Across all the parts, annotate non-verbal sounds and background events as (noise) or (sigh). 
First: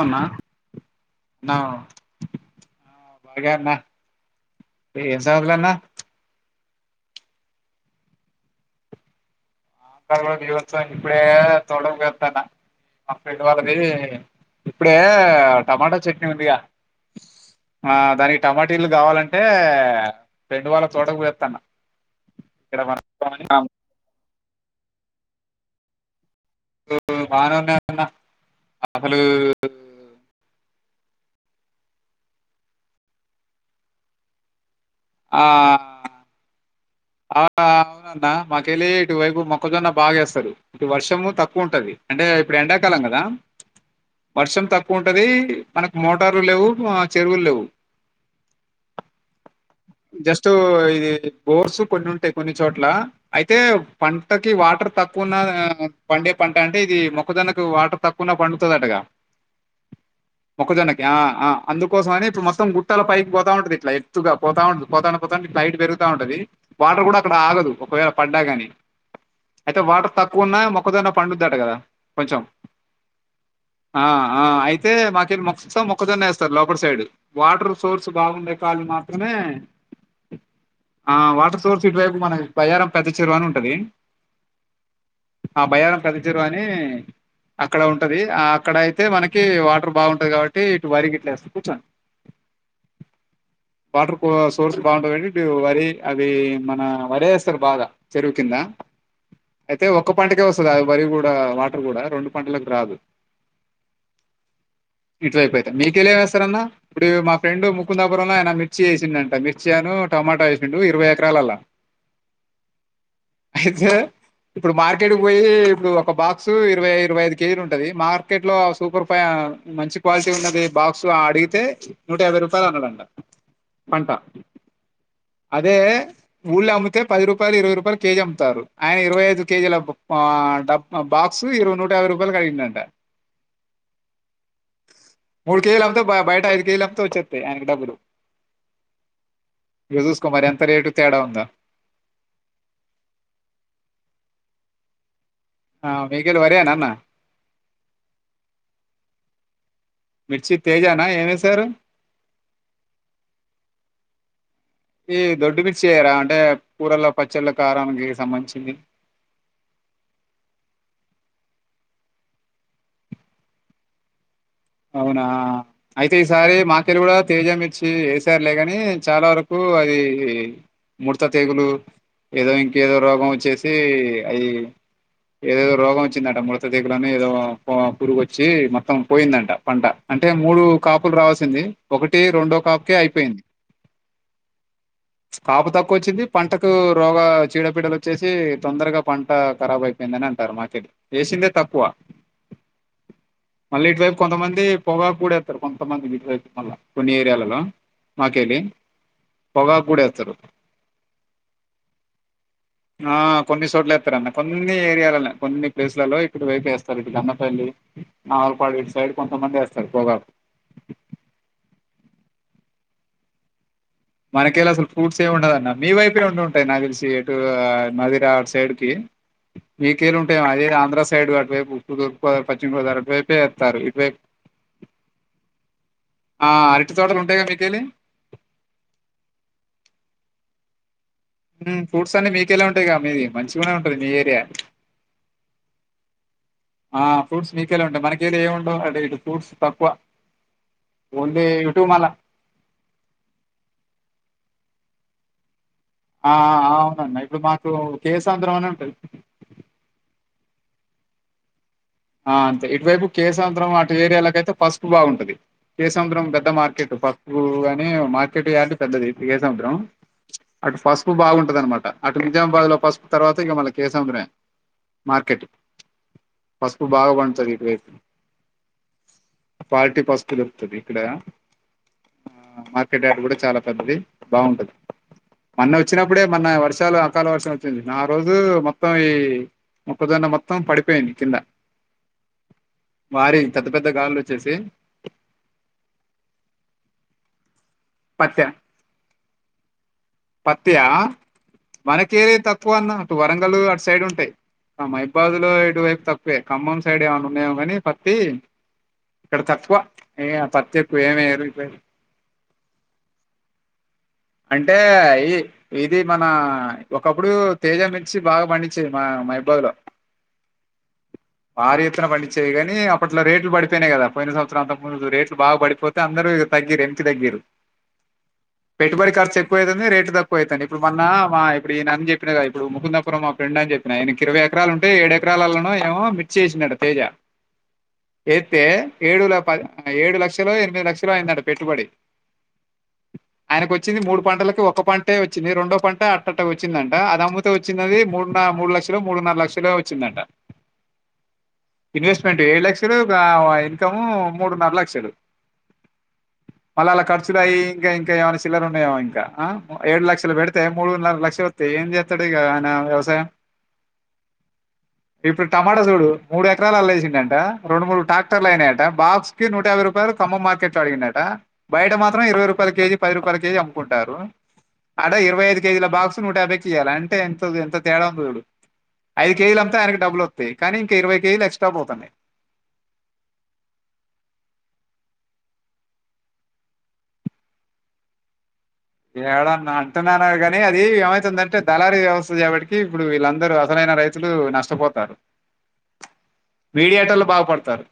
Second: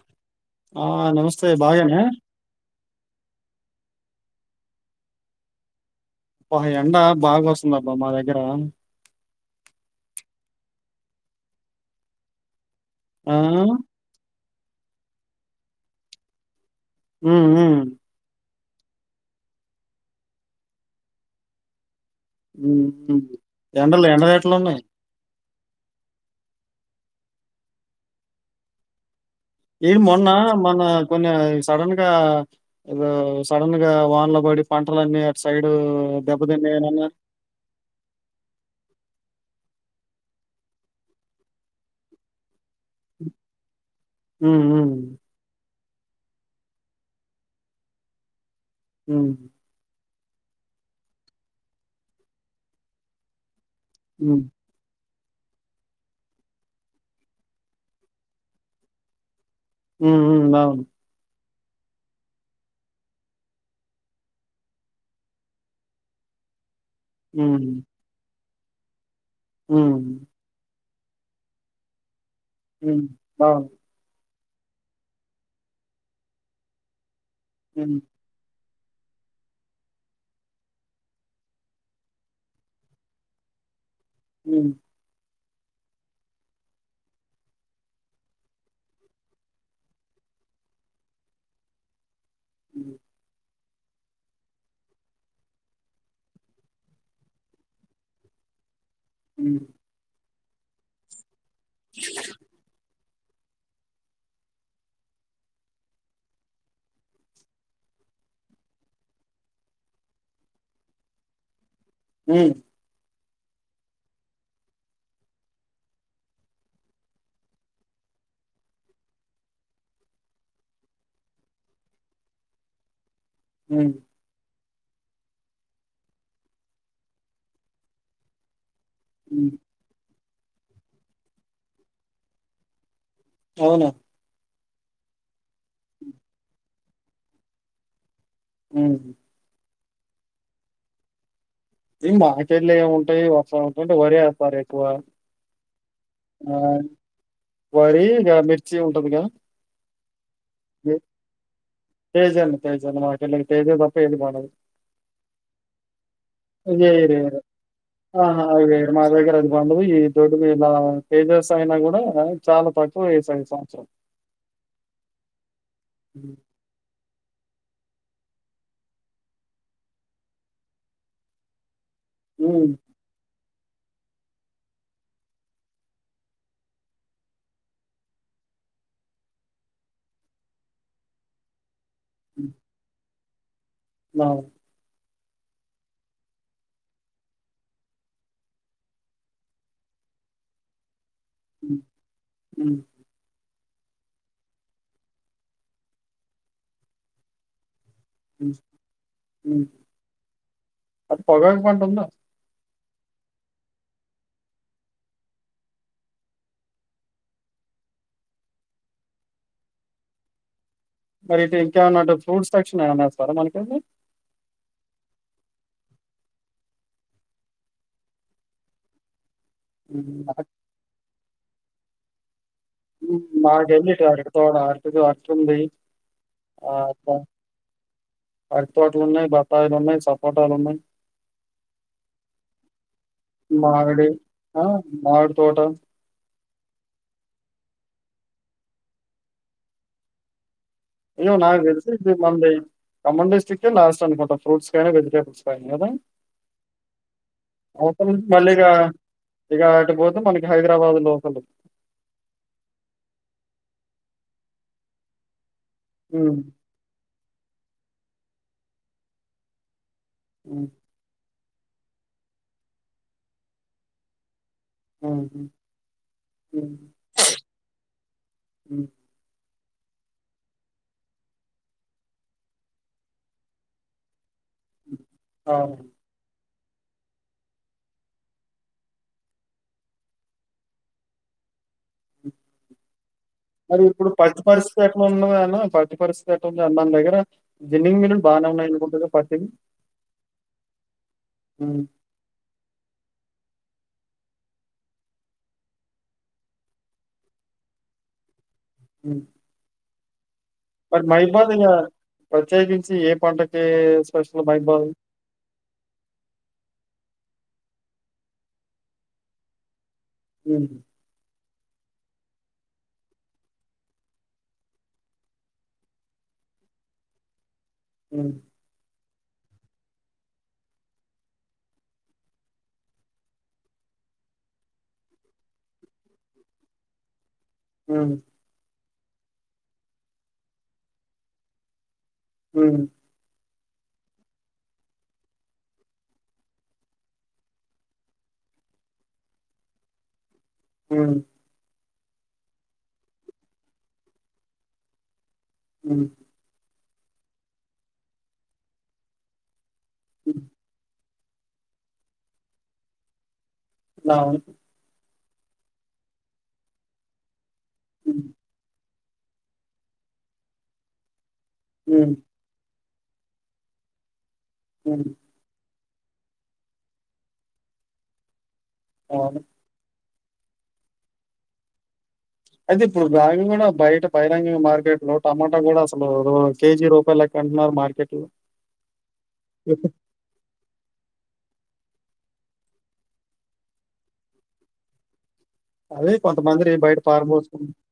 అవునా ఆ నమస్తే బాగేన బాగే అన్న ఏం సంగతులన్న పాహ ఎండ బాగా ఒస్తుందబ్బ మా దగ్గర (unintelligible) బిబస్సంగా ఇప్పుడే తోడకుఓయతన మా ఆ! ఫ్రెండ్ వాళ్ళది ఇప్పుడే టమాటా చట్నీ ఉందిగ ఉ ఉ టమాటీలు కావాలంటే ఫ్రెండ్ వాళ్ళ తోటకిబోయతన్న (unintelligible) ఎండలు ఎండలెట్లున్నయ్ (unintelligible) బానేవున్నాయి అన్న ఈడ్ మొన్న మొన కొన్నవ్ సడన్ గా ఒ సడన్ గా వాన్లోబడి పంటలన్నీ అటు సైడ్ దెబ్బతిన్ ఆ ఆ అవునన్న మా కెలి ఇటు వైపు మొక్ కొద్ది గన్న బాగా ఎస్తారు ఇటు వర్షము తక్కువ ఉంటది అంటే ఇప్పుడు ఎండాకాలం కదా హ్మ్. వర్షం హ్మ్. తక్కువ ఉంటది మనకు మోటారు లేవు చెరువులు లేవు ఉమ్ జస్ట్టు ఇది బోర్సు కొన్ని ఉంటాయి కొన్ని చోట్ల అయితే అయితే హ్మ్. పంటకి వాటర్ తక్కువ తక్కువున్నా పండే పంట అంటే ఇది మొక్కజొన్నకు వాటర్ తక్కువున్నా పండుతది అటగా హ్మ్. హ్మ్. అవును. మొక్కజొన్న కి ఆ ఆ అందుకోసం అని ఇప్పుడు మొత్తం గుట్టల పైకి పోతా ఉంటది ఇట్లా ఎత్తుగా పోతా ఉంటది పోతా పోతా హైట్ పెరుగుతా ఉంటది వాటర్ కూడా అక్కడ హ్మ్. ఆగదు ఒకవేళ పడ్డా గాని అయితే వాటర్‌ హ్మ్. తక్కువున్నా మొక్క మొక్క జొన్న పండుద్దట కదా కొంచెం ఉమ్ అవును ఆ ఆ అయితే మాకెలే మొత్తం మొక్కజొన్న వేస్తారు లోపర్ సైడ్ వాటర్ హ్మ్. సోర్స్ బాగుండయి కాల్‌ మాత్రమే ఆ వాటర్‌ తూర్పు ఇటు వైపు మనకి బయ్యారం పెద్ద చెరువు అని ఉంటది ఉమ్ ఆ బయారం పెద్ద చెరువు అని అక్కడ ఉంటది అక్కడ అయితే మనకి వాటర్ బాగుంటుంది కాబట్టి ఇటు వరిగట్లే వేస్తాం కూర్చోండి ఉమ్ వాటర్ సోర్స్ బాగుంటది కాబట్టి ఇటు వరి అది మన వరేస్తరు బాగ చెరువు కింద హ్మ్. అయితే ఒక పంట కె వస్తది ఆ వరి గూడ దా వాటర్ కూడా రెండు పంటలకు రాదు ఇటువైపు అయితే మీకెలా ఎం వేస్తారు అన్న ఇప్పుడు మా ఫ్రెండ్ ముకుందాపురం లో ఆయన మిర్చి వేసిండంట మిర్చి అను టొమాటా వేసిండు ఇరవై క్రాల్ ల ఉమ్ అయితే ఇప్పుడు మార్కెట్కి పోయి ఇప్పుడు ఒక బాక్సు ఇరవై ఇరవై ఐదు కేజీలు ఉంటది మార్కెట్ లో సూపర్ ఫై మంచి క్వాలిటీ ఉన్నది బాక్స్ అడిగితే నూట యాభై రూపాయలు అన్నాడంట హ్మ్. పంట అదే ఎ ఊళ్లో అమ్మితే పది రూపాయలు ఇరవై రూపాయలు కేజీ అమ్ముతారు ఆయ ఇరవై ఐదు హ్మ్. కేజీ లకు ఆడ డా బాక్స్ ఇరవై నూట యాభై రూపాయలు కి అడిగిండంట అవునా మూడు కేజీలు అమ్మితే బయట ఐదు కేజీలు అమ్మితే వచ్చేస్తాయి ఆయనకి డబ్బులు అమ్ యక జూస్కో మారి ఎంత రేటు తేడా ఉందా ఇ మార్కెట్లు ఏముంటాయి వస్త ఉంటాయింటే వరి వేస్తారు ఎక్కువ ఆ! మీకేలి ఆ వరేనా అన్న? వరి మీ వచ్చ ఉంటదిగాద మిర్చి తేజానా ఏమేశారు? తేజల్ తేజల్ మాకలా తేజల్ పప్ప ఇది బదు ఈ దొడ్డు మిర్చి ఏయరా? అంటే ఇద కూరల్లో, రే పచ్చళ్ళ, కారానికి ఆ సంబంధించింది. మా దగ్ర అది బంద ఈ దొడ్డు మీలా తేజస్ అయినగ చాలా తక్కు వస అవునా అయితే ఈసారి మాకెలు కూడా తేజంమిర్చి వేసారు లేగాని చాలా వరకు అది ముడత తీగులు ఏదో హ్మ్ ఇంకేదో రోగం వచ్చేసి అది ఏదేదో రోగం వచ్చిందంట మృతదేగలోనే ఏదో పురుగుచ్చి మొత్తం పోయిందంట పంట అంటే మూడు కాపులు రావాల్సింది ఒకటి రెండో కాప్కే ఐ స్పెన్ అ కాపు తక్కువ వచ్చింది పంటకు రోగ చీడ పపీడలు వచ్చేసి తొందరగా పంట ఖరాబ్ అయిపోయిందని అంటారు మాకెళ వేసింది తప్పువ హ్మ్ మల్ ఇట్ కొంతమంది పొగా పడేస్తారు కొంతమంది మళ్ళ కొన్ని ఏరియాలలో మాకెళ్ళి పొగాకు కూడా వేస్తారు అది పగా పంటంద ఆ కొన్ని చోట్ల వస్తారున్న కొన్ని ఏరియాలలో కొన్ని ప్లేసులలో ఇప్పుడు వైపేస్తారు ఇ కన్నపల్లి ఆవలపాడు సైడ్ కొంతమంది వస్తారు పోగా మరి ఇటు ఇంకేమన్నాట్టు ఫ్రూట్స్ ఎక్షన్మన్నాస్తారా మనకం మనకెళ్ళ అసలు ఫ్రూట్స్ ఏమి ఉండదున్న మీ వైపే ఉండి ఉంటాయి నా తెలిసి ఎటు మదిర సైడ్ కి మీకేలు ఉంటాేమ అది ఆంధ్ర సైడ్ కాటి వస్తుతోపా మాకేమిటి అరకి త అరకి అర్కు ఉంది ఆ అరటి తోటలు ఉంటాయిగా మీకెళ్ళి అతు వాట్లోన్నాయి బతలోన్నా సపోట్ల ఉన్నా ఫ్రూట్స్ అన్ని మీకెలా ఉంటాయి మీది మంచి కూడా ఉంటంది మామిడి మీ ఏరియా ఆ మామిడి తోట ఆ ఫ్రట్ మీకెలా ఉంటాయి మనకెళ ఏము ఉండవు అదే ఇ ఫ్రూట్స్ తక్కువ ఇయో ఓన్లీ నా ఇటు వెసి మళ్ళ ఇది మంది కమ్మన్ డిటక్ లాస్ట్ అనుకుంటా ఫ్రూట్స్ కైనా వెెద స కదా ఆ! ఆ! అవునన్నా. ఇప్పుడు మాకు అవసర మళ్ళీ కేసాంధ్రం ఇక అని ఉంటది. ఇక ఆటిపోతే మనకి హైదరాబాద్ లోకల్ ఆ అంతే ఇటువైపు కేసాయంత్రం అటు ఏరియాలక అైతే పసుపు బాగుంటది కేసము్రం హ్మ్. పెద్ద మార్కెట్ పకు మార్కెట్ యార్డు పెద్దది ఇగే సముద్రం హ్మ్. అటు పసుపు బాగుంటు అనమాట అటు నిజామాబాద్ లో పసుపు తర్వాత ఇక మళ్ళ కేసముద్రమే ఆ పసుపు బాగా పండుతుంది ఇటు వైపు హ్మ్. క్వాలిటీ పస్తులుతుది ఇక్కడ ఆ మార్కెట్ యార్డ్ కూడా చాలా పెద్దది బాగుంటది మొన్న అవును. వచ్చినప్పుడే మొన్న వర్ష వర్షాలు అకాల వర్షం వచ్చింది ఆ రోజు మొత్తం ఈ మొక్కజొన్న మొత్తం పడిపోయింది కింద భారీ పెద్ద మరి పెద్ద ఇప్పుడు గాలులు వచ్చేసి పట్టుపరిస్థితి ఎట్లా ఉన్నది అన్న పట్టు పరిస్థితి ఎట్లాంది మన దగ్గర జిన్నింగ్ మీల్ల్ లు పత్య బానే ఉన్నాయి అనుకుంట కదా పత్యా మనకేర తక్కువ అన్న వరం వంగలు అటు సైడ్ ఉంటాయి ఆ మహిబాద్ లో ఇటువైపు తక్కవే ఖమ్మం సైడ్ ఏమనా ఉన్నాయిఏమో కాని పత్తి హ్మ్. ఇక్కడ తక్కువ ఏ పత్తి ఎక్కువ మరి ఏమేయరు ఇటు మైబాధగా వైపు. ప్రత్యేకించి ఏ పంటకి స్పెషల్ అంటే మైబాద్? ఈ ఇది మన ఒకప్పుడు తేజం మిర్చి బాగా పండించేది మా మయిబాగ్ లో ఉ భారీ ఎత్తున పండించేయి కానీ అప్పట్లో రేట్లు పడిపోయినయి కదా పోయిన సంవత్సరం అంతకు ముందు రేట్లు బాగా పడిపోతే అందరూ తగ్గిర వెనకి తగ్గిరు హ పెట్టుబడి ఖర్చు ఎకువయితుంది రే తక్కువవుతుంది ఇప్పుడు మొన్న మా ఇప్పుడు ఈయన అ చెప్పిన కద ఇప్పుడు ముకుందపురం మా ఫ్రెండ్ అని చెప్పిన అయన కి ఇరవై ఎకరాలు ఉంటే ఏడు ఎకరాలలో ఏమో మిర్చి వేసినాడు అంటే తేజ హ్మ్. ఎందే ఏడు ఏడు లక్షలు ఎనిమిది లక్షలు అయిందంట పెట్టుబడి హ్మ్. ఆయనకు వచ్చింది మూడు పంటలకి ఒక పంటే వచ్చింది రెండో పంట అట్ట అట్ట వచ్చిందంట అది అమ్ముతే వచ్చింది మూడు మూడు లక్షలొ మూడున్నర లక్షలో వచ్చిందంట హు మ్ ఇన్వెస్ట్మెంట్ ఏడు లక్షలు ఇన్కము మూడున్నర లక్షలు అ మళ్ళఅళ్ళ ఖర్చులు అయి ఇంకా ఇంకా చిల్లర్ ఉన్నాయి ఏమో ఇంకా ఏడ్ లక్షలలు హ్మ్. పెడితే మూడున్నర లక్ష త ఏం చేతడి కి వ్యవసాయం నాలా ఇప్పుడు టమాటా చూడు మూడు ఎకరాాల అలా వేసిండ అంట రెండు మూడు హ్మ్. ట్రాక్టర్లు అయినాయి అంట బాక్స్ కి నూట యాభై రూపాయలు ఖమ్మం మార్కెట్ లో అడిగిండు అంట బయట హ్మ్. మాత్రం ఇరవై రూపాయల కేజీ ముప్పై రూపాయల కేజీ అమ్ముకుంటారు హ్మ్. అడ ఇరవై ఐదు కేజీల బాక్స్ నూట యాభైకి ఇయాల అంటే ఎంత ఎంత తేడా ఉందొ చూడు అవును. ఐదు కేజీల్ అమ్ముతే ఆయనకీ డబుల్ కానీ ఇంకా ఇరవై కేజీలు ఎక్స్ట్రా పోతన్నాయి అయితే ఇప్పుడు బాయన్ కూడా బయట బహిరంగ మార్కెట్ లో టమాటా కూడా అసలు కేజీ రూపాయలు లెక్క అంటున్నారు మార్కెట్ లో ఏడ అంటనరే గనీ ఇది ఏమైతుందంటే దళారీ వ్యవస్థ చేపటికి ఇప్పుడు వీళ్ళందరూ అసలైన రైతులు నష్టపోతారు అదే కొంతమందిరి బయట మీడియేటర్లు పారబోసుకుని బాగుపడతారు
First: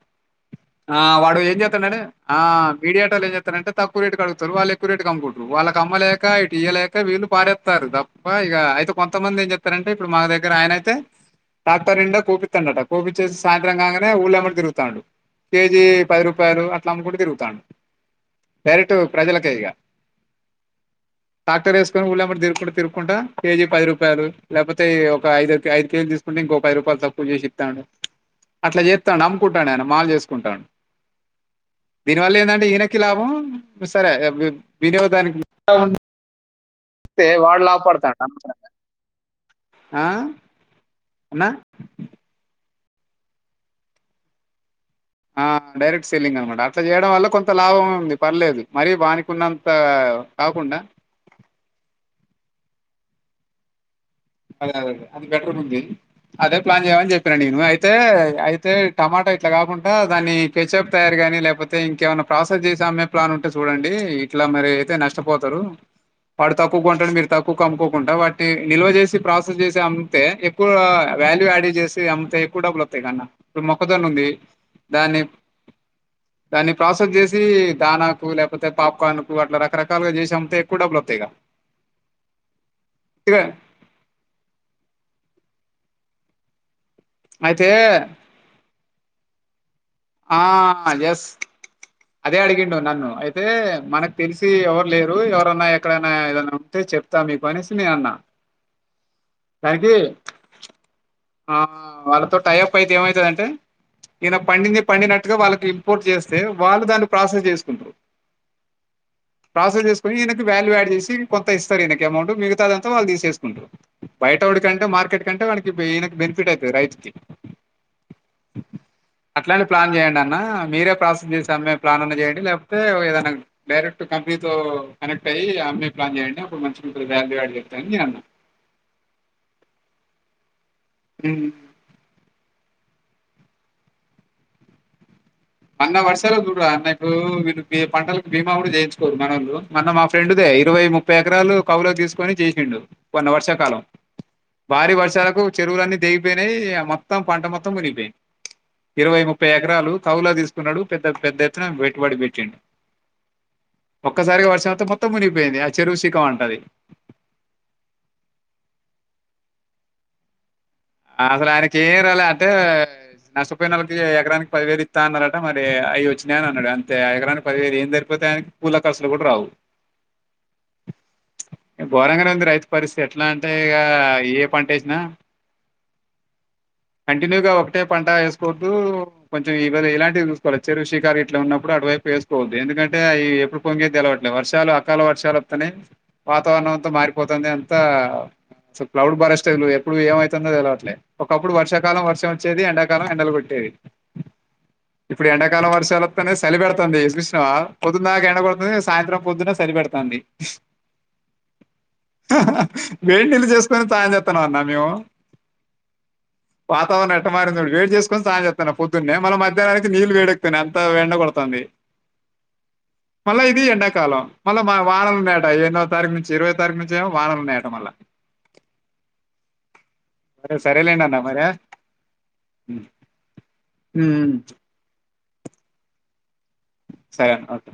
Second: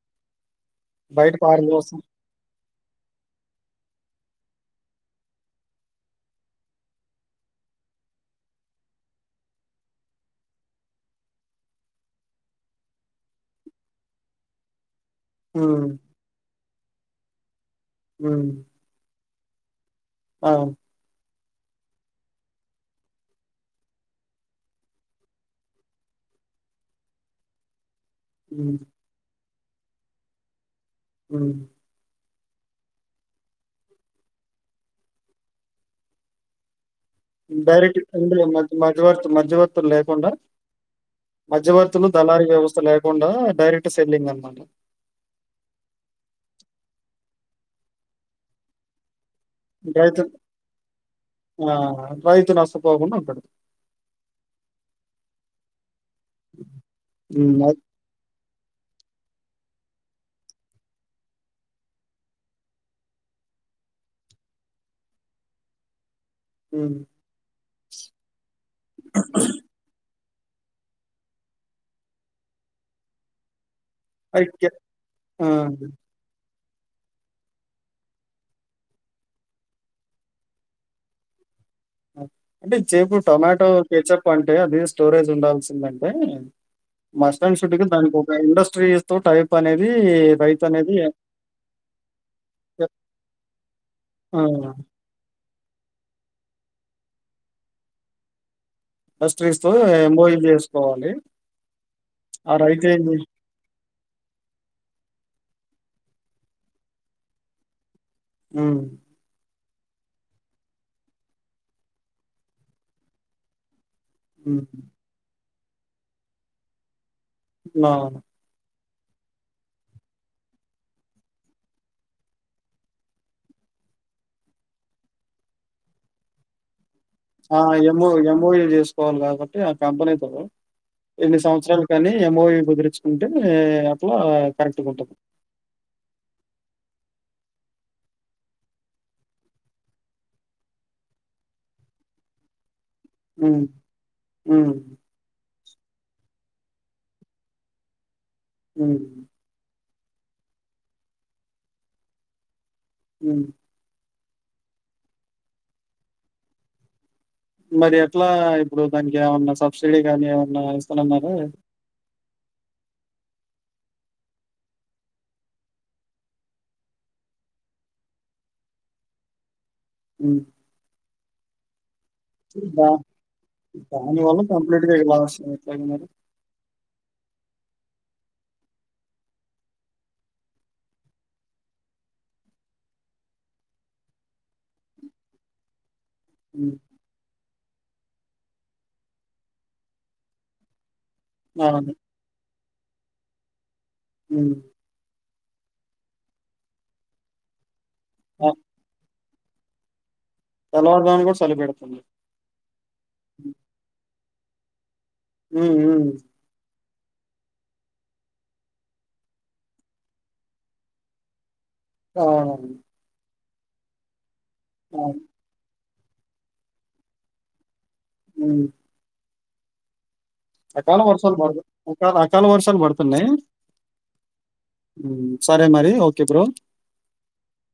ఆ బయట వాడు ఏం చేత్తందంటే పారబోసం ఆ మీడియేటర్లు ఏం చేత్తరంటే తక్కువ రేటు కడుగు తరు వాళ్ళు ఎక్కువ రేటు కు అమ్ముకుంట్రు వాళ్ళ కమ్మలేక ఇటు ఇయలేక వీళ్ళు పారేత్తర్రు తప్ప ఇక అయితే కొంతమంది ఏం చెతారంటే ఇప్పుడు మా దగ్గర ఆయన అయితే టాక్టర్ నిండా కోపిత్తండట కోపిచ్చేసి సాయంత్రం కాంగానే ఊలెంబడి తిగుతాండు కేజి హ్మ్. పది రూపాయలు అ ట్ల అమ్ముకుంటూ తిరుగుతాండు డైరెక్ట్ (unintelligible) ప్రజలకే ఇగా ఆ టాక్టర్ వేసుకని ఉళ్ళంమడి తిరుకుంట తిరుక్కుంటా కేజీ పది రూపాయలు లేకపోతే ఒక ఐదు ఐదు కేజీలు తీసుకుంటే ఇంకోక పది రూపాయలు తక్కువ చేసిత్తాండు హ్మ్. అట్లే చేత్తండం కుంటాడు అయన మాగ చేసుకుంటాడు ఉమ్ దీనివల్ల ఏందంటే ఈయనకి లాభం సరే వి వినియోదానికి అవును డైరెక్ట్ హుండీలో మధ్యవర్తి మధ్యవర్తులు ఆ లేకుండా అన్నా మధ్యవర్తులు దళారీ వ్యవస్థ లేకుండా డైరెక్ట్ సెల్లింగ్ అన్నమాట ఆ డైరెక్ట్ సెల్లింగ్ అనమాట అట్లా చేయడం వల్ల కొంత లాభం ఉంది పర్లేదు మరియు వానికి కున్నంత రైతు కాకుండా ఆ! రైతు నష్టపోకుండా ఉంటడు అదే అదే అదే అది బెటర్ గుంది అదే ప్లాన్ చేయమని చెప్పిన హ్మ్. నేను అద్ అయితే యితే టమాటా ఇట్లా కాకుంటా దాన్ని కెచప్ తయారు గాని లేపోతే ఇంకేమైనా ప్రాసెస్ చేసే అమ్మే ప్లాన్ ఉంటే చూడండి ఇట్లా మరి అయితే నష్టపోతారు వాడు హ్మ్. తక్కుకొంటాడు మీరు తక్కు అమ్ముకోకుండా వాటి ని నిల్ ప్రాసెస్ చేసి అం తే ఎక్కువ వాల్యూ యాడ్ చేసి అమ్ముతే ఎక్కువ డబ్బులు అత్తాయి క న్నా ఇప్పు మొ క్కజొన్న ఉంది అయితే దాన్ని ఆ! దాన్ని ప్రాసెస్ చేసి దానాకు లేకపోతే పాప్కార్న్కు అట్లా రకరకాలుగా చేసి అమ్ముతే ఎక్కువ డబ్బులు వత్తయిగా హు అంటే జేపు టొమాటో పేచప్ పా అంటే అది స్టోరేజ్ ఉండాల్సింద అంటే మాస్టన్ అయితే షుడ్ కు కు దానికి ఇండస్ట్రీ తో టైప్ అనేది ఆ రైతు అనేది ఎస్ అదే అడిగిండు నన్ను అయితే మనకు ఆ! తెలిసి ఎవరు లేరు ఎవరున్నా ఎక్కడైనా ఏదనా ఉంటే చెప్తా మీకు అనేసి నేను అన్నా ఇండస్ట్రీస్‌తో దానికి ఎంఓయూ జేసుకోవాలి. ఆ వాళ్ళతో ఆ టైప్ రైతు అయితే ఏం జే ఏమైతుందంటే ఈయన పండింది ట్టుగా వాళ్ళకి ఇంపోర్ట్ చేస్తే వాళ్ళు దాన్ని ప్రాసెస్ చేసుకుంటారు హు ప్రాసెస్ చేసుకుని ఈయనకి వాల్యూ యాడ్ చేసి కొంత ఇస్తారు ఈయనకు అమౌంట్ మిగతా అంతా వాళ్ళు తీసేసుకుంటారు భయటోడు హ్మ్. కంటే మార్కెట్ కంటే వానికి ఈయనకు బెనిఫి ట్ అయితది రైతుకి లా అ అట్లాంటి ప్లాన్ చేయండి అన్న మీరే ప్రాసెస్ చేసి అమ్మే ప్లాన్ అన్నా చేయండి లేకపోతే ఏదైనా డైరెక్ట్ కంపెనీతో కనెక్ట్ అయ్యి అమ్మే ప్లాన్ చేయండి అప్పుడు మంచి ఆ ఎమ్ఓ ఎమ్ బి ఓవి చేసుకోవాలి కాబట్టి ఆ కంపెనీతో ఎన్ని ఉమ్. సంవత్సరాలు కానీ ఎంఓవి కుదిరించుకొని అంటే అట్లా కరెక్ట్ గా ఉంటది అన్న వర్షాలకూ చూడరాదు అన్న ఇప్పుడు వీళ్ళు పంటలకు బీమా కూడా చేయించుకోరు మనోళ్లు మొన్న మా ఫ్రెండ్ దేఇరవై ముప్పై ఎకరాలు కవులోకి తీసుకొని చేసిండు మాన్నా హ్మ్. వర్షకాలం హ్మ్. భారీ వర్షాలకు చెరువులన్నీ తెగిపోయినాయి మొత్తం పంట మొత్తం వినిగిపోయిది హ్మ్. ఇరవై ముప్పై ఎకరాలు కౌళ్ళకి తీసు తీసుకున్నాడు పెద్ద పెద్ద ఎత్తున పెట్టుబడి పెట్టిండు హు ఒక్కసారిగా వర్షం అతే మొత్తం మునిగిపోయింది ఆ చెరువు శిఖం అంటాది మరి ఎట్లా ఇప్పుడు దానికి ఏమన్నా సబ్సిడీ గాని ఏమన్నా ఆ ఇస్తానన్నారా? అసలు ఆయనకు చేయనే రాలే అంటే నష్ట ప ముప్పై నేలకి ఎకరానికి పదివేయిలు ఇస్తా అన్నారట మరి అయ్య వచ్చినాయియని అన్నాడు అంతే ఎకరానికి పదివేయిలు ఏం జరిపోతాయ కూళ్ల ఖర్చులు కూడా రావు ఊ ఘోరంగానే ఉంది రైతు పరిస్థితి ఎట్లా అంటే ఇగ దానివల్ల ఏ పంట కంప్లీట్‌గా ఏసిన ఇక లాస్ ఎట్లాగా మరి? కంటిన్యూగా ఓ అట్టే పంట వేసుకోవద్దు కొంచెం ఈ ఇలాంటివి చూసుకోవాలే చెరువు షికారు ఇట్లా ఉన్నప్పుడు అటువైపు వేసుకోవద్దు ఎందుకంటే అవి ఎప్పుడు పొంగే తెలవట్లేదు వర్షాలు అకాల వర్షాలు వస్తానై వాతావరణం హ్మ్. అంత మారిపోతుంది అ అంత క్లౌడ్ బరష్టాలు ఎప్పుడు ఏమవుతుందో తెలవట్లే లే ఒకప్పుడు అవును. వర్షాకాలం వర్షం వచ్చేది ఎండా ప్రకారం ఎండలు కొట్టేయి అ ఇప్పుడు ఎండాకాలంలో వర్షాలతోనే సలిపెడుతుంది చూషినావా పోద్దున్ దాక ఎండ ఆ! పడ్తుంది. సాయంత్రం పొద్దున సరిపెడతాంది తెల్లవారుజామున గూడా చలి పెడుతుంది. వేడి నీళ్లు చేసుకోని తాగ్యం త్తనాన్నా మేము ఉ వాతావరణ ఎట్టమారిందిడు వే చేసుకుని సాయం చేస్తన్నా పొద్దున్నే మళ్ళ మధహ్నానికి నీళ్ళు వేడెక్కున్నాయి అంత ఎండ కొడుతాంది అవును మళ్ళా ఇది ఎండాకాలం మళ్ళ మ వానలు మేటా ఏ నో తారీక్ నుంచి ఇరవై తారీక్ నుంచిే ఎమో వానలు ఉన్నాయి అట మల్లి అ సరే అకాల సరేలేండి అన్న వర్షాలు మరి పడు అ అకాల వర్షాలు ఉమ్, పడుతున్నాయి ఉమ్, సరే మరి ఓకే బ్రో సరే ఓకే